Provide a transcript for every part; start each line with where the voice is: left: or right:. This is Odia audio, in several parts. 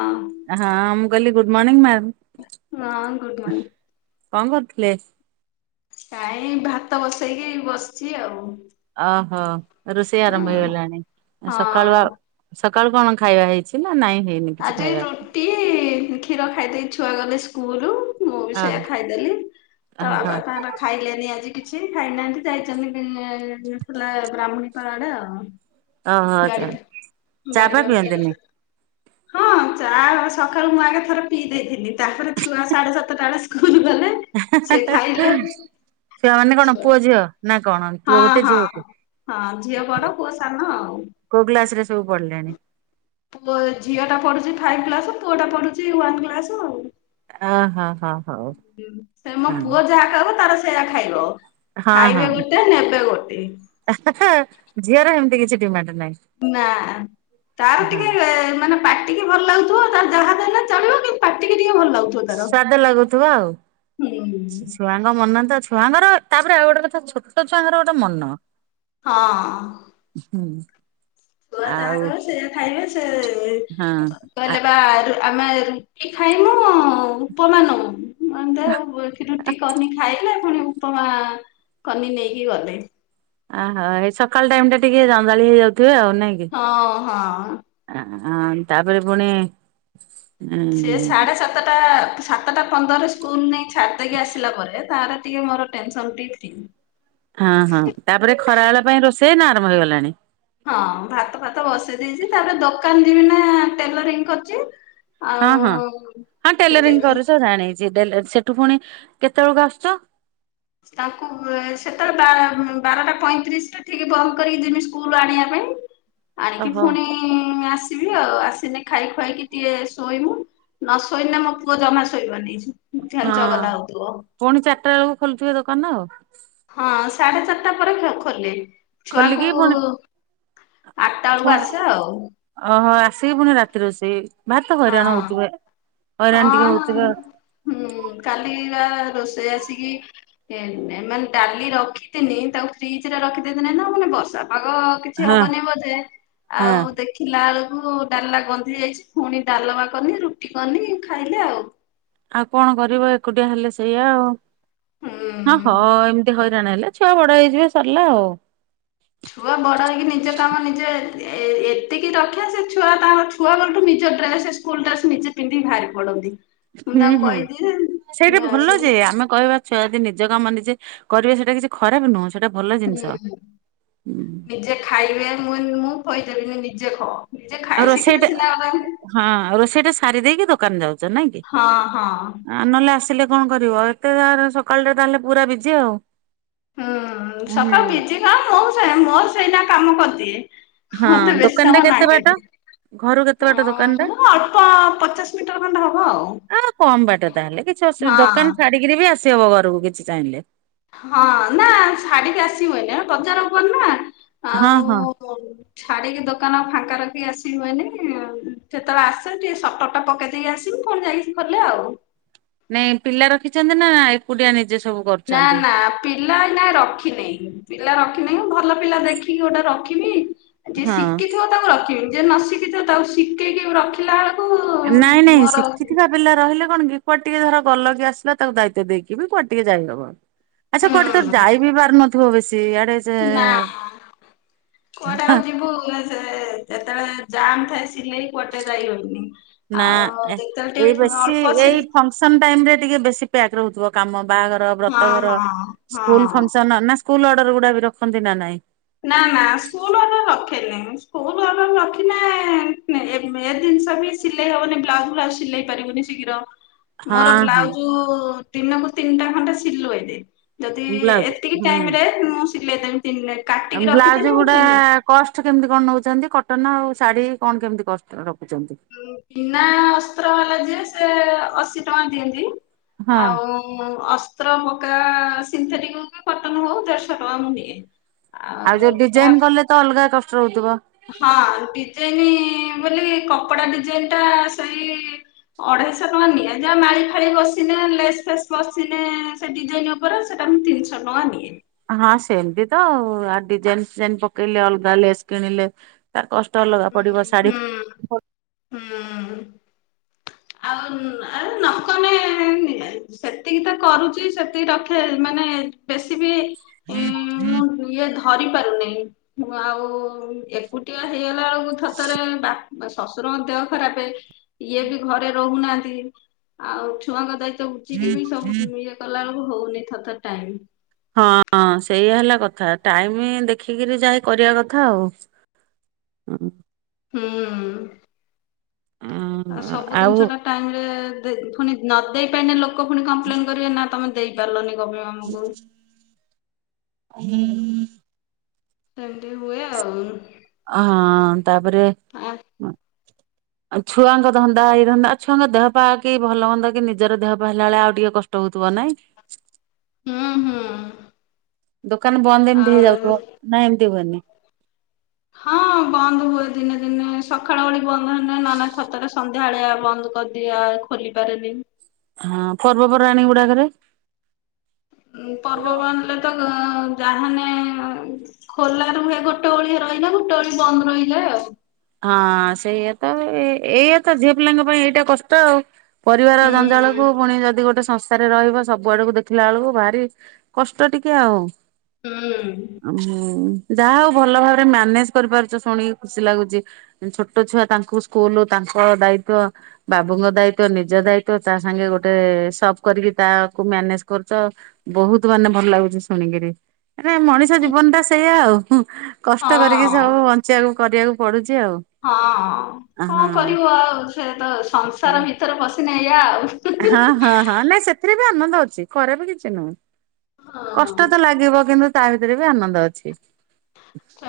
left: ହଁ
right: ହଁ ମୁଁ କହିଲି ଗୁଡ଼ମର୍ନିଙ୍ଗ ମ୍ୟାାମ।
left: ହଁ ଗୁଡ଼ମର୍ନିଙ୍ଗ।
right: କଣ କରୁଥିଲେ?
left: କାଇଁ ଭାତ ବସେଇକି ବସିଚି ଆଉ।
right: ଓହୋ। ରୋଷେଇ
left: ହଁ
right: ଆରମ୍ଭ ହେଇଗଲାଣି ସକାଳୁ
left: ହଁ।
right: ସକାଳୁ କଣ ଖାଇବା ହେଇଛି? [unintelligible] ନାଇଁ ହେଇନି କିଛି ଖାଇବା।
left: ଟି କ୍ଷୀର ଖାଇଦେଇ ଛୁଆ ଗଲେ ସ୍କୁଲୁ। ମୁଁ ବି
right: ଅ
left: ସେଇଆା ଖାଇଦେଲି ତା
right: ଓହୋ
left: ବାବା ତାଙ୍କର ଖାଇଲେନି ଆଜି କିଛି। ଖାଇନାହାନ୍ତି ଯାଇଚନ୍ତି ଡି ଥିଲା ବ୍ରାହ୍ମଣୀପାଳ ଆଡେ ଆଉ।
right: ଓହୋ
left: ଗାଡି
right: ଚା। ଚା
left: ଗାଡି
right: ଫା
left: ପାଖକୁ ଯାଇଛନ୍ତି।
right: ପିଅନ୍ତିୁନି?
left: ହଁ ଚା ସକାଳୁ ମୁଁ ଆଗେ ଥରେ ପିଇ ଦେଇଥିଲି ତାପରେ ଛୁଆ ସାଢେ ସାତଟା ବେଳେ ସ୍କୁଲ ଗଲେ। ସିଏ ଖାଇଲେ
right: ହେଁ - -ଛୁଆ ମାନେ କଣ ପୁଅ ଝିଅ? ନା କଣ
left: ହଁ
right: ପୁଅ ଗୋଟେ
left: ହଁ
right: ଝିଅ ଗୋଟେ?
left: ହଁ ଝିଅ ବଡ ପୁଅ ସାନ ଆଉ।
right: କୋଉ କ୍ଲାସ ରେ ସବୁ ପଡିଲେଣି?
left: ପୁଅ ଝିଅଟା ପଢ଼ୁଛି ଫାଇଭ୍ କ୍ଲାସ ପୁଅଟା ପଢୁଛି ୱାନ୍ କ୍ଲାସ ଆଉ।
right: ଓହୋ ହୋ ହଉ
left: ସେ ମୋ
right: ହଁ
left: ପୁଅ ଯାହା କହିବ ତାର ସେ ସେଇଆ ଖାଇବ। ଖାଇବେ ଗୋଟେ ନେବେ ଗୋଟେ।
right: ହେଁ ହେଁ ଝିଅର ହେମତି କିଛି ଡିମାଣ୍ଡ ନାହିଁ?
left: ନା ତାର
right: ହଁ।
left: ଟିକେ ମାନେ ପା ଟିକେ ଭଲ ଲାଗଥିବ ତାର ଯାହା ଯାଲେ ଚଳିବ କିନ୍ତୁ ପାଟିକି ଟିକେ ଭଲ ଲାଗୁ
right: ସ୍ୱାଦ ଲାଗୁଥିବ ଆଉ। ଛୁଆଙ୍କ ମନ ତ ଛୁଆଙ୍କର ତାପରେ ଆଉ ଗୋଟେ କଥା ଛୋଟ ଛୁଆଙ୍କର ଗୋଟେ ମନ।
left: ହଁ।
right: ହୁଁ।
left: ଛୁଆ ଯାହା
right: ଆଉ
left: କହିବେ ସେୟା ଖାଇବେ
right: ହଁ
left: ସେ କହିଲେପା ରୁ ଆମେ ରୁଟି ଖାଇମୁ ଉପମା ନୋମୁଁ। ମୁଁ କଇନି ଦେ
right: ଆ
left: ରୁଟି କନି ଖାଇଲେ ପୁଣି ଉପମା କନି ନେଇକି ଗଲେ [unintelligible]
right: ଆହା ଏଇ ସକାଳ ଟାଇମ ଟିକେ ଜଞ୍ଚାଳି ହେଇ ଯାଉଥିବେ ଆଉ ନାଇଁ କି।
left: ହଁ, ହଁ।
right: ଆଁ ଆଁ ତାପରେ ପୁଣି
left: ସିଏ
right: ଉଁ
left: ସାଢ଼େ ସାତଟା ସାତଟା ପନ୍ଦରେ ସ୍କୁଲ ନେଇକି ଛାଡ଼ିଦେଇକି ଆସିଲା ପରେ ତାର ଟିକେ ମୋର ଟେନସନ ଟିକେ ଫ୍ରି।
right: ହଁ, ହଁ ତାପରେ ଖରା ବେଳ ପାଇଁ ରୋଷେଇ ନା ଆରମ୍ଭ ହେଇଗଲାଣି।
left: ହଁ ଭାତ ଫାତ ବସେଇ ଦେଇଛି ତାପରେ ଦୋକାନ ଯିବି ନା ଟେଲରିଂ କରୁଚି।
right: ହଁ, ହଁ, ହଁ ଟେଲରିଂ
left: ଯାଇକି
right: କରୁଛ ଜାଣିଚି ଟେଲର ସେଠୁ ପୁଣି କେତେ ବେଳକୁ ଆସୁଛ [unintelligible]
left: ତାଙ୍କୁ ଏ ସେତେବେଳେ ବା - ବାରଟା ପଇଁତିରିଶରେ ଉଠିକି ବନ୍ଦ କରିକି ଯିମି ସ୍କୁଲ ଆଣିବା ପାଇଁ ଆଣିକି
right: ଓହୋ
left: ଫୁଣି କି ଆସିବି ଆଉ ଆସିନେ ଖାଇ ଖୁଆ କି ଟିକେ ଶୋଇମୁ ନ ଶୋଇନେ ମୋ ପୁଅ ଜମା ଶୋଇବନି। ଖାଲି
right: ହଁ
left: ଚଗଲା ହଉଥିବ
right: ପୁଣି ଚାରିଟା ବେଳକୁ ଖୋଲୁଥିବେ ଦୋକାନ ଆଉ।
left: ହଁ ସାଢେ ଚାରଟା ପରେ ମୁଁ ଖୋଲେ।
right: ଖୋଲିକି
left: ଛୁଆଙ୍କୁ
right: ପୁଣି
left: ଆଠଟା ବଳକୁ
right: ପୁଣ
left: ଆସେ ଆଉ।
right: ଓହୋ ଆସିକି ପୁଣି ରାତି ରୋଷେଇ ଭାରି ତ ହଇରାଣ
left: ହଁ
right: ହଉଥିବେ ହଇରାଣ ଟିକେ
left: ହଁ
right: ହଉଥିବେ ଆଉ।
left: ହୁଁ କାଲି ବା ରୋଷେଇ ଆସିକି ହେ ନେ ମାନେ ଡାଲି ରଖିଥିନି ତାକୁ ଫ୍ରିଜ ରେ ରଖିଦେଇଥିନେ ହେନା ମୁଁ କହିନି ବର୍ଷା ପାଗ କିଛି
right: ହଁ
left: ହବନି ବୋଧେ
right: ହଁ
left: ଆଉ ଦେଖି ଥିଲା ବେଳକୁ ଡାଲା ଗନ୍ଧି ଯାଇଛି ପୁଣି ଡାଲମା କନି ରୁଟି କନି ଖାଇଲେ ଆଉ।
right: ଆଉ କଣ କରିବ ଏକୁଟିଆ ହେଲେ ସେଇଆ ଆଉ ଅ
left: ହୁଁ
right: ହଁ ଏମ ଏତେ ହଇରାଣ ହେଲା ଛୁଆ ବଡ ହେଇଯିବେ ସରିଲା ଆଉ।
left: ଛୁଆ ବଡ଼ ହେଇକି ନିଜ କାମ ନିଜେ ଏ -ଏତିକି ରକ୍ଷା ସେ ଛୁଆ ତାଙ୍କ ଛୁଆ ବେଳଠୁ ନିଜ ଡ୍ରେସେ ସ୍କୁଲ୍ ଡ୍ରେସ୍ ନିଜେ ପିନ୍ଧିକି ଭାରି ପଡ଼ନ୍ତି।
right: ହୁଁ, ହୁଁ ସେଇଟା ଭଲ
left: ସେ
right: ଯେ ଆମେ କହିବା ଛୁଆ ଯଦି ନିଜ କାମ ନିଜେ କରିବେ ସେଇଟା କିଛି ଖରାପ ନୁହଁ ସେଇଟା ଭଲ ଜିନିଷ
left: ହୁଁ
right: ହୁଁ।
left: ନିଜେ ଖାଇବେ ମୁଁ ମୁଁ ଖୋଇ ଦେବିନି ନିଜେ ଖଅ।
right: ଆଉ ରୋଷେଇ ଟା ହଁ ରୋଷେଇ ଟା ସାରି ଦେଇକି ଦୋକାନ ଯାଉଚ ନାଇଁ କି?
left: ହଁ, ହଁ।
right: ଆ ନହେଲେ ଆସିଲେ କଣ କରିବ ଏତେ ଆ ସକାଳରେ ତାହେଲେ ପୁରା ବିଜି ଆଉ
left: ହୁଁ ସକାଳୁ
right: ହୁଁ।
left: ବିଜି ନୁହଁ ମୁଁ ସେଇ ମୋର ସେଇନା କାମ କରଦିଏ।
right: ହଁ
left: ମତେ ବେଶି
right: ଦୋକାନ ଟା
left: ସମୟ
right: କେତେ ବାଟ
left: ନାଗେନି।
right: ଘରୁ କେତେ ବାଟ ଦୋକାନ ଟା?
left: ହଁ ଅଳ୍ପ ପଚାଶ ମିଟର ଖଣ୍ଡେ ହବ ଆଉ।
right: କମ୍ ବାଟ ତାହେଲେ କିଛି ଅସୁବିଧା
left: ହଁ
right: ଦୋକାନ ଛାଡିକିରି ବି ଆସିହବ ଘରକୁ କିଛି ଚାହିଁଲେ
left: ହଁ ନାଁ ଛାଡିକି ଆସି ହୁଏନି ଏ ବଜାର ଉପରେ ନା।
right: ହଁ, ହଁ।
left: ହଉ ଛାଡିକି ଦୋକାନ ଫାଙ୍କା ରଖିକି ଆସି ହୁଏନି ଯେତେବେଳେ ଆସେ ଟିକେ ସଟର ଟା ପକେଇ ଦେଇକି ଆସିମି ପୁଣି ଯାଇକି ଖୋଲେ ଆଉ।
right: ନାଇଁ ପିଲା ରଖିଛନ୍ତି ନା ଏକୁଟିଆ ନିଜେ ସ
left: ନା ନା। ପିଲା ଆଜ୍ଞା ରଖିନେଇ ପିଲା ରଖିନେଇ ଭଲ ପିଲା ଦେଖିକି ଗୋଟେ ରଖିମି ଯିଏ
right: ହଁ
left: ଶିକିଥିବ ତାକୁ ରଖିବି ଯିଏ ନ ଶିକିଥିବ ତାକୁ ଶିକେଇକି ଆଉ ରଖିବି
right: ନାଇଁ ନାଇଁ ଶିଖିଥିବା ପିଲା ରହିଲେ କଣ କି କୁଆଡେ ଟିକେ ଧର ଗଲ କି ଆସିଲା ତାକୁ ଦାୟିତ୍ୱ ଦେଇକି ବି କୁଆଡେ ଟିକେ ଯାଇହବ। ଆଚ୍ଛା କୁଆଡେ ତ ଯାଇ ବି ପାରୁନଥିବ ବେଶି। ଆଡ଼େ
left: ନା କୁଆଡେ ଆଉ ଯିବୁ ଏ ସେ ଯେତେବେଳେ ଜାମ୍ ଥାଏ ସିଲେଇ କୁଆଡେ ଜାଇ ହଉନି।
right: ନା
left: ଆଉ ଯେତେବେଳେ ଟିକେ ଅଳ୍ପ ଶିଲ୍
right: ଫଙ୍କସନ୍ ଟାଇମ ରେ ଟିକେ ବେଶୀ ପ୍ୟାକ ରହୁଥିବ କାମ। ବାହାଘର,
left: ହଁ
right: ବ୍ରତଘର,
left: ହଁ ହଁ।
right: ସ୍କୁଲ ଫଙ୍କସନ୍, ନା ସ୍କୁଲ ଅର୍ଡର ଗୁଡା ବି ରଖନ୍ତି ନା ନାଇଁ?
left: ନା ନା ସ୍କୁଲ ଆଡର୍ ରଖେନି। ସ୍କୁଲ ରଖିଲେ ଏ ଜିନିଷ ବି ସିଲେଇ ହବନି। ବ୍ଲାଉଜ ଫ୍ଲାଉଜ ସିଲେଇ ପାରିବିନି ଶୀଘ୍ର। ମୋର
right: ହଁ ହଁ
left: ବ୍ଲାଉଜ ଦିନକୁ ତିନିଟା ଖଣ୍ଡେ ସିଲୁ ଏ ଦିଏ। ଯଦି
right: ବ୍ଲାଉଜ
left: ଏତିକି ଟାଇମ ରେ ମୁଁ ସିଲେଇ ଦେବି ତିନି। କାଟିକି
right: ଆଉ
left: ରଖିଥିନି
right: ବ୍ଲାଉଜ
left: ମୁଁ
right: ଗୁଡା
left: ତିନି
right: କଷ୍ଟ କେମିତି କଣ ନଉଛନ୍ତି। କଟନ ଆଉ ଶାଢୀ କଣ କେମିତି କଷ୍ଟ ରଖୁଛନ୍ତି?
left: ବିନା ଅସ୍ତ୍ର ବାଲା ଯେ ସେ ଅଶୀ ଟଙ୍କା ଦିଅନ୍ତି
right: ହଁ
left: ଆଉ ଅସ୍ତ୍ର ପକା ସିନ୍ଥେଟିକ୍ ହୋଉ କଟନ ହଉ ଦେଢଶହ ଟଙ୍କା ମୁଁ ନିଏ।
right: ଆଉ ଯୋଉି ଡିଜାଇନ୍ କଲେ ତ ଅଲଗା କଷ୍ଟ ରହୁଥିବ?
left: ହଁ ଡିଜାଇନ୍ ବୋଲି କପଡା ଡିଜାଇନ୍ ଟା ସେଇ ଅଢେଇଶହ ଟଙ୍କା ନିଏ ଜା ମାଳି ଫାଳି ବସିନେ ଲେସ ଫେସ୍ ବସିନେ। ସେ ଡିଜାଇନ୍ ଉପରେ ସେଇଟା ମୁଁ ତିନିଶହ ଟଙ୍କା ନିଏ।
right: ହଁ ସେମିତି ତ ଆଉ ଡିଜାଇନ୍ ଫିଜାଇନ୍ ପକେଇଲେ ଅଲଗା ଲେସ୍ କିଣିଲେ। ତା କଷ୍ଟ ଅଲଗା
left: ହୁଁ
right: ପଡିବ। ଶାଢୀ,
left: ହୁଁ ହୁଁ।
right: ହ [unintelligible]
left: ଆଉ ଏଁ ନକନେ ସେତିକି ତ କରୁଛି ସେତିକି ରଖେ ମାନେ ବେଶୀ ବି ମୁଁ ଇଏ ଧରି ପାରୁନାହିଁ। ଆଉ ଏକୁଟିଆ ହେଇଗଲା ବେଳକୁ ଥରେ ଥରେ ବାପ, ଶଶୁରଙ୍କ ଦେହ ଖରାପ। ଇଏ ବି ଘରେ ରହୁନାହାନ୍ତି। ଆଉ ଛୁଆଙ୍କ ଦାୟିତ୍ବ ବୁଝିକି ବି ସବୁ ଇଏ କଲା ବେଳକୁ ହଉନି ଥରେ ଥରେ ଟାଇମ୍।
right: ହଁ ହଁ ସେୟା ହେଲା କଥା, ଟାଇମ ଦେଖିକିରି ଯାଇ କରିବା କଥା ଆଉ। ହ୍ନୁ।
left: ହୁଁ। ଆଉ ସବୁ
right: ଆଉ
left: ଜିନିଷ ଟା ଟାଇମ ରେ ଦେ, ପୁଣି ନ ଦେଇ ପାଇଲେ ଲୋକ ପୁଣି କମ୍ପ୍ଲେନ କରିବେ ନା ତମେ ଦେଇ ପାରିଲନି କଣ ପାଇଁ ଅମକୁ।
right: ହୁଁ।
left: ଏମିତି ହୁଏ ଆଉ।
right: ଅ ହଁ ତାପରେ
left: ଆ
right: ଆଉ ଛୁଆଙ୍କ ଧନ୍ଦା, ଏଇଧନ୍ଦା, ଛୁଆଙ୍କ ଦେହ ପା କି ଭଲ ମନ୍ଦ ନିଜର ଦେହ ପା ହେଲା ବେଳେ, ଆଉ ଟିକେ କଷ୍ଟ ହଉଥିବ। ନାଇଁ?
left: ହୁଁ ହୁଁ।
right: ଦୋକାନ ବନ୍ଦ ଏମିତି
left: ଆଉ
right: ହେଇଯାଉଥିବ। ନା ଏମିତି ହୁଏନି?
left: ହଁ ବନ୍ଦ ହୁଏ ଦିନେ ଦିନେ ସକାଳ ଓଳି ବନ୍ଦ ହୁଏନା ନହେଲେ ଥରେ ଥରେ। ସନ୍ଧ୍ୟା ବେଳିଆ ବନ୍ଦ କରିଦିଏ ଖୋଲି ପାରେନି।
right: ହଁ ପର୍ବପର୍ବାଣୀ ଗୁଡାକରେ?
left: ପର୍ବ ପର୍ବାଣି ଥିଲେ ତ ଯାହା ହେନେ ଖୋଲା ରୁହେ ଗୋଟ ଓଳି ରହିଲା ଗୋଟେ ଓଳି ବନ୍ଦ ରହିଯାଏ ଆଉ।
right: ହଁ ସେଇଆ ତ ଏଇଆ ତ ଝିଅ ପିଲାଙ୍କ ପାଇଁ ଏଇଟା କଷ୍ଟ ଆଉ। ପରିବାର
left: ହୁଁ
right: ଜଞ୍ଜାଳ କୁ ପୁଣି ଯଦି ଗୋଟେ ସନ [unintelligible] ରହିବ, ସବୁଆଡକୁ ଦେଖିଲା ବେଳକୁ, ଭାରି କଷ୍ଟ ଟିକେ ଆଉ।
left: ହୁଁ।
right: ହୁଁ, ଯାହା ହଉ, ଭଲ ଭାବରେ ମ୍ୟାନେଜ୍ କରିପାରୁଛ। ଶୁଣିକି ଖୁସି ଲାଗୁଛି। ଛୋଟ ଛୁଆ ତାଙ୍କୁ ସ୍କୁଲ, ତାଙ୍କ ଦାୟିତ୍ଵ। ବାବୁଙ୍କ ଦାୟିତ୍ବ, ନିଜ ଦାୟିତ୍ବ, ତା ସାଙ୍ଗେ ଗୋଟେ ସପ୍ କରିକି ତାକୁ ମ୍ୟାନେଜ୍ କରୁଛ। ବହୁତ ମାନେ ଭଲ ଲାଗୁଛି ଶୁଣିକିରି। ମାନେ, ମଣିଷ ଜୀବନ ଟା ସେଇଆ ଆଉ। କଷ୍ଟ କରିକି
left: ହଁ
right: ସବୁ ବଞ୍ଚିବାକୁ କରିବାକୁ ପଡୁଛି ଆଉ।
left: ହଁ ହଁ, କଣ
right: ହଁ।
left: କରିବ ଆଉ? ସେ ତ ସଂସାର ଭିତରେ ପଶିଲେ ଏଇୟା ଆଉ।
right: ହଁ ହଁ ହଁ, ନାଇଁ, ସେଥିରେ ବି ଆନନ୍ଦ ଅଛି, ଖରାପ କିଛି ନୁହେଁ,
left: ହଁ
right: କଷ୍ଟ ତ ଲାଗିବ କିନ୍ତୁ। ତା ଭିତେରେ ବି ଆନନ୍ଦ ଅଛି।
left: ଆ,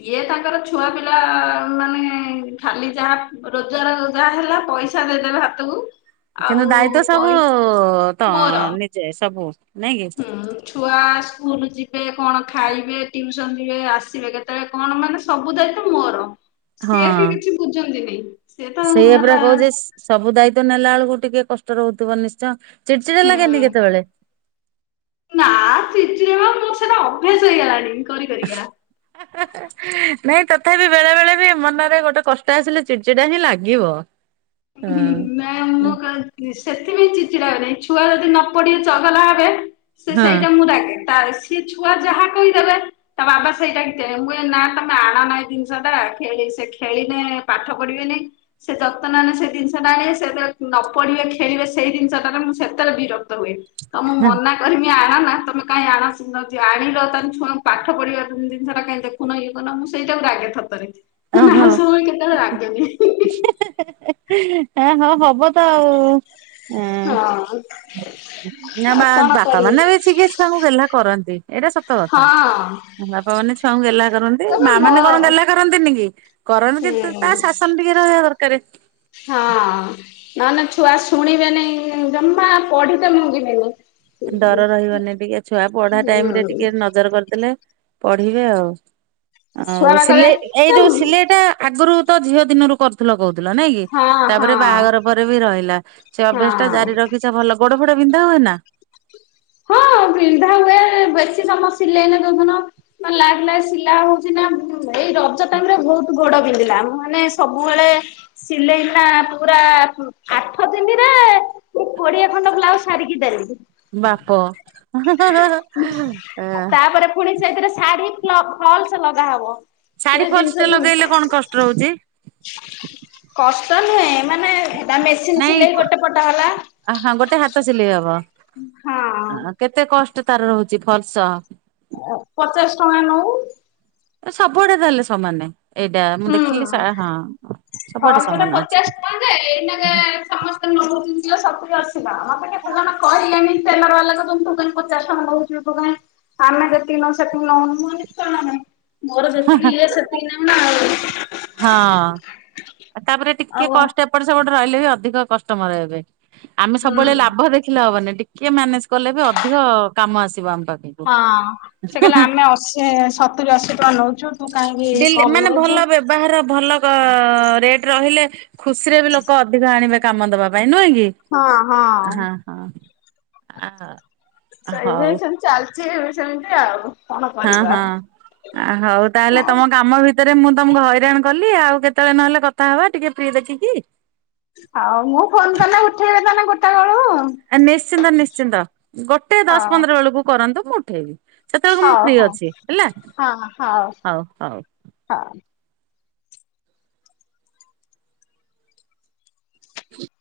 left: ଇଏ, ତାଙ୍କର ଛୁଆ ପିଲା ମାନେ, ଖାଲି ଯାହା ରୋଜଗାର ଯାହା ହେଲା, ପଇସା- ଦେଇଦେବେ ହାତୁକୁ।
right: କିନ୍ତୁ ଦାୟିତ୍ଵ ସବୁ ଉ ତ
left: ମୋର
right: ନିଜେ ସବୁ ନାହିଁକି?
left: ଛୁଆ ସ୍କୁଲ ଯିବେ, କଣ ଖାଇବେ, ଟିଉସନ୍ ଯିବେ, ଆସିବେ କେତ୍ ଏ କଣ ମାନେ ସବୁ ଦାୟିତ୍ୱ ମୋର।
right: ହଁ
left: ସିଏ ପି କିଛି ବୁଝନ୍ତିନି, ସିଏ ତ
right: ସେଇଆ ପରା
left: ହେଲା
right: କହୁଛି ସବୁ ଦାୟିତ୍ୱ ନେଲାଳେକୁ ଟିକେ କଷ୍ଟ ରହୁଥିବ ନିଶ୍ଚୟ। ଚିଡଚିଡା ଲାଗେନି
left: ହୁଁ
right: କେତେବେଳେ?
left: ନା, [unintelligible] ମୋର୍ ସେଟା ଅଭ୍ୟାସ୍ ହେଇଗଲାଣି କରିକରିକା।
right: [unintelligible] ହେଁ, ନାଇଁ ତଥାପି ବେଳେବେଳେ ବି ମନରେ ଗୋଟେ କଷ୍ଟ ଆସିଲେ ଚିଡଚିଡା ହିଁ ଲାଗିବ। ହଁ।
left: [inaudible] ସେଥିପାଇଁ ଚିଚିଡା ହେବିନାଇଁ, ଛୁଆ ଯଦି ନ ପଢି ଚଗଲା ହେବେ ସେ,
right: ହଁ
left: ସେଇଟା ମୁଁ ରାଗେ ତାସ୍, ସିଏ ଛୁଆ ଯାହା କହିଦେବେ ତା ବାବା, ସେଇଟା, [unintelligible] ମୁଁ ନା, ତମେ ଆଣନା ଏ ଜିନିଷ ଟା। ଖେଳି ଖେଳିଲେ ପାଠ ପଢିବେନି। ସେ ଯତ୍ ବର୍ତ୍ତମାନ ସେ ଜିନିଷଟା ଆଣିବେ, ସେତେ ନ ପଢିବେ ଖେଳିବେ। ସେଇ ଜିନିଷଟାରେ ମୁଁ ସେତେଳେ ବିରକ୍ତ ହୁଏ। ତମ ମନା କରିଲି, ଆଣନା। ତମେ କାହିଁକି ଆଣ? [inaudible] ଆଣିଲ, ତାଲେ ଛୁଆଁଙ୍କୁ ପାଠ ପଢିବାର ଜିନିଷ ଟାଁ କାଁଇ ଦେଖ୍ ଉନ ଇଏ କରୁନ? ମୁଁ ସେଇଟାକୁ ରାଗେ ସତରେ। ଆଉ
right: ଓହୋ।
left: ସବୁବେଳେ କେତେବେଳେ ରାଗେନି। ହିଁ, ହିଁ, ହିଁ।
right: [unintelligible] ହଁ, ହବ ତ ଆଉ। ହଁ
left: ହଁ।
right: ନା ବା, ବାପା
left: ଆଉ
right: ମାନେ ବିି [unintelligible] ଛୁଆଙ୍କୁ ଗେହ୍ଲା କରନ୍ତି, ଏଇଟା ସତ କଥା।
left: ହଁ
right: ବାପା ମାନେ ଛୁଆଙ୍କୁ ଗେହ୍ଲା କରନ୍ତି,
left: କହିବେ
right: ମା
left: ମୋ
right: ମାନେ କଣ ଗେହ୍ଲା କରନ୍ତିନି କି? [inaudible]
left: ହୁଁ
right: ତା ଶାସନ୍ ଟିକେ ରହିବା ଦରକାରେ।
left: ହଁ। ନନେ, ଛୁଆ ଶୁଣିବେନି ଜମା, ପଢିତେ ମଂଗିବେନି।
right: ଡର ରହିବନି ଟିକେ। ଛୁଆ ପଢା ଟାଇମ୍ ରେ
left: ହୁଁ
right: ଟିକେ ନଜର କରି ଦେଲେ ପଢିବେ ଆଉ।
left: ଛୁଆ
right: ଆଉ
left: ବା କହିବେ
right: ସିଲେଇ,
left: ତ
right: ଏଇ ଯୋଉ ସିଲେଇଟା ଆଗୁରୁ ତ ଝିଅ ଦିନରୁ କରଥୁଲ, କହୁଥିଲ ନାହିଁ କି?
left: ହଁ ହଁ
right: ତାପରେ ବାହାଘର ପରେ ବି ରହିଲା। ସେ ଅଭ୍ୟାସ୍ ଟା
left: ହଁ
right: ଜାରି ରଖିଚ, ଭଲ। ଗୋଡ ଫୋଡ ବିନ୍ଧା ହୁଏନା?
left: ହଁ, ବିନ୍ଧା ହୁଏ। ବେଶୀ ସମୟ ସିଲେଇ ହୁଏ ଯୋଉଦିନ ଲାଗ୍ ଲାଗ୍ ସିଲା ହଉଚି ନା? ଉମ୍ ଏଇ ରଜ ଟାଇମ୍ ରେ ବହୁତ ଗୋଡୋ ବିନ୍ଧିଲା, ମାନେ ସବୁବେଳେ ସିଲେଇ ନା, ପୁରା ପୁ ଆଠ ଦିନିରେ ମୁଁ କୋଡ଼ିଏ ଖଣ୍ଡ ବ୍ଲାଉଜ୍ ସାରିକି ଡେଲି।
right: ବାପ, [unintelligible]
left: ଫୁଣି ସେଇଥ୍ରେ ଶାଢ଼ୀ ପ୍ଲପ୍, ଫଲ୍ସ ଲଗା ହବ। ସେ
right: ଶାଢୀ ଫଲସ
left: ଜିନ୍ଷ
right: ଟେ
left: ଘୁମ୍
right: ଲଗେଇଲେ କଣ କଷ୍ଟ ରହୁଛି
left: କଷ୍ଟ ନୁହେଁ, ମାନେ ହେଟା ମେସିନି ସିଲେଇ ଗୋଟେ ପଟ ହେଲା।
right: ଆହା, ଗୋଟେ ହାତ ସିଲେଇ ହବ,
left: ହଁ
right: କେତେ କଷ୍ଟ୍ ତାର ରହୁଚି ଫଲ୍ସ?
left: ଅ ପଚାଶ୍ ଟଙ୍କା ନଉ।
right: ଏ ସବୁଆଡେ ତାହେଲେ ସମାନେ ଏଇଟା, ମୁଁ
left: ହୁଁ
right: ଦେଖିଲି ସା ହଁ। ସବୁଆଡେ
left: ଫଲସ ଟା
right: ସମାନ ଅଛି
left: ପଚାଶ୍ ଟଙ୍କା ଯେ, ଏଇନାକେ ସମସ୍ତେ ନଉଛନ୍ତି ସତୁରୀ ଅଶୀ। ହଁ ମତେ କେତେ ଜଣ କହିଲେଣିି ଟେଲର ବାଲା ତ [unintelligible] ପଚାଶ୍ ଟଙ୍କା [unintelligible] [unintelligible] ଆମେ ଯେତିକି ନୋଉ ସେତିକି ନଉନୁ, ମୁଁ କହିଲି କଣ ପାଇଁ ମୋର
right: ହଁ ହଁ।
left: ଯେତିକି ଇଏ ସେତିକି ନେମିନା ଆଉ।
right: ହଁ, ତାପରେ ଟିକେ
left: ଆଉ
right: କଷ୍ଟ୍ ଏପଟ୍ ସେପଟ୍ ରହିଲେ ବି ଅଧିକ କଷ୍ଟମର ହେବେ। ଆମେ
left: ହୁଁ
right: ସବୁବେଳେ ଲାଭ ଦେଖିଲେ ହବନି, ଟିକେ ମ୍ୟାନେଜ୍ କଲେ ବି ଅଧିକ କାମ ଆସିବ ଆମ ପାଖକୁ।
left: ହଁ। ସେ କହିଲେ ଆମେ ଅଶୀ, ସତୁରି, ଅଶୀ ଟଙ୍କା ନୋଉଚୁ ତୁ କାହିଁକି
right: ଡେଲି
left: କମ୍
right: ମାନେ
left: ନୋଉ
right: ଭଲ ବ୍ୟବହାର ଭଲ ବ ରେଟ ରହିଲେ ଖୁସିରେ ବି ଲୋକ ଅଧିକ ଆଣିବେ କାମ ଦବା ପାଇଁ ନୁହେଁ କି?
left: ହଁ ହଁ
right: ଆ
left: ସେଇ
right: ହଉ।
left: ପାଇଁ ଚାଲିଛି ସେମିତି ଆଉ। କଣ
right: ହଁ
left: କରିବା
right: ହଁ ହଉ ତାହେଲେ ତମ କାମ ଭିତ ତରେ ମୁଁ ତମକୁ ହଇରାଣ କଲି ଆଉ କେତେବେଳେ ନହେଲେ କଥା ହବା ଟିକେ ଫ୍ରି ଦେଖିକି?
left: ହୋଉ ମୁଁ ଫୋନ କଲେ ଉଠେଇବେ ତାନେ ଗୋଟା ବେଳୁ
right: ନିଶ୍ଚିନ୍ତ ନିଶ୍ଚିନ୍ତ ଗୋଟେ ଦଶ
left: ହଉ
right: ପନ୍ଦର ବେଳକୁ କରନ୍ତୁ ମୁଁ ଉଠେଇବି। ସେତେବେଳକୁ ମୁଁ
left: ହଉ
right: ଫ୍ରି
left: ହଉ
right: ଅଛି ହେଲା ହଉ ହଉ।
left: ହଁ।
right: [unintelligible]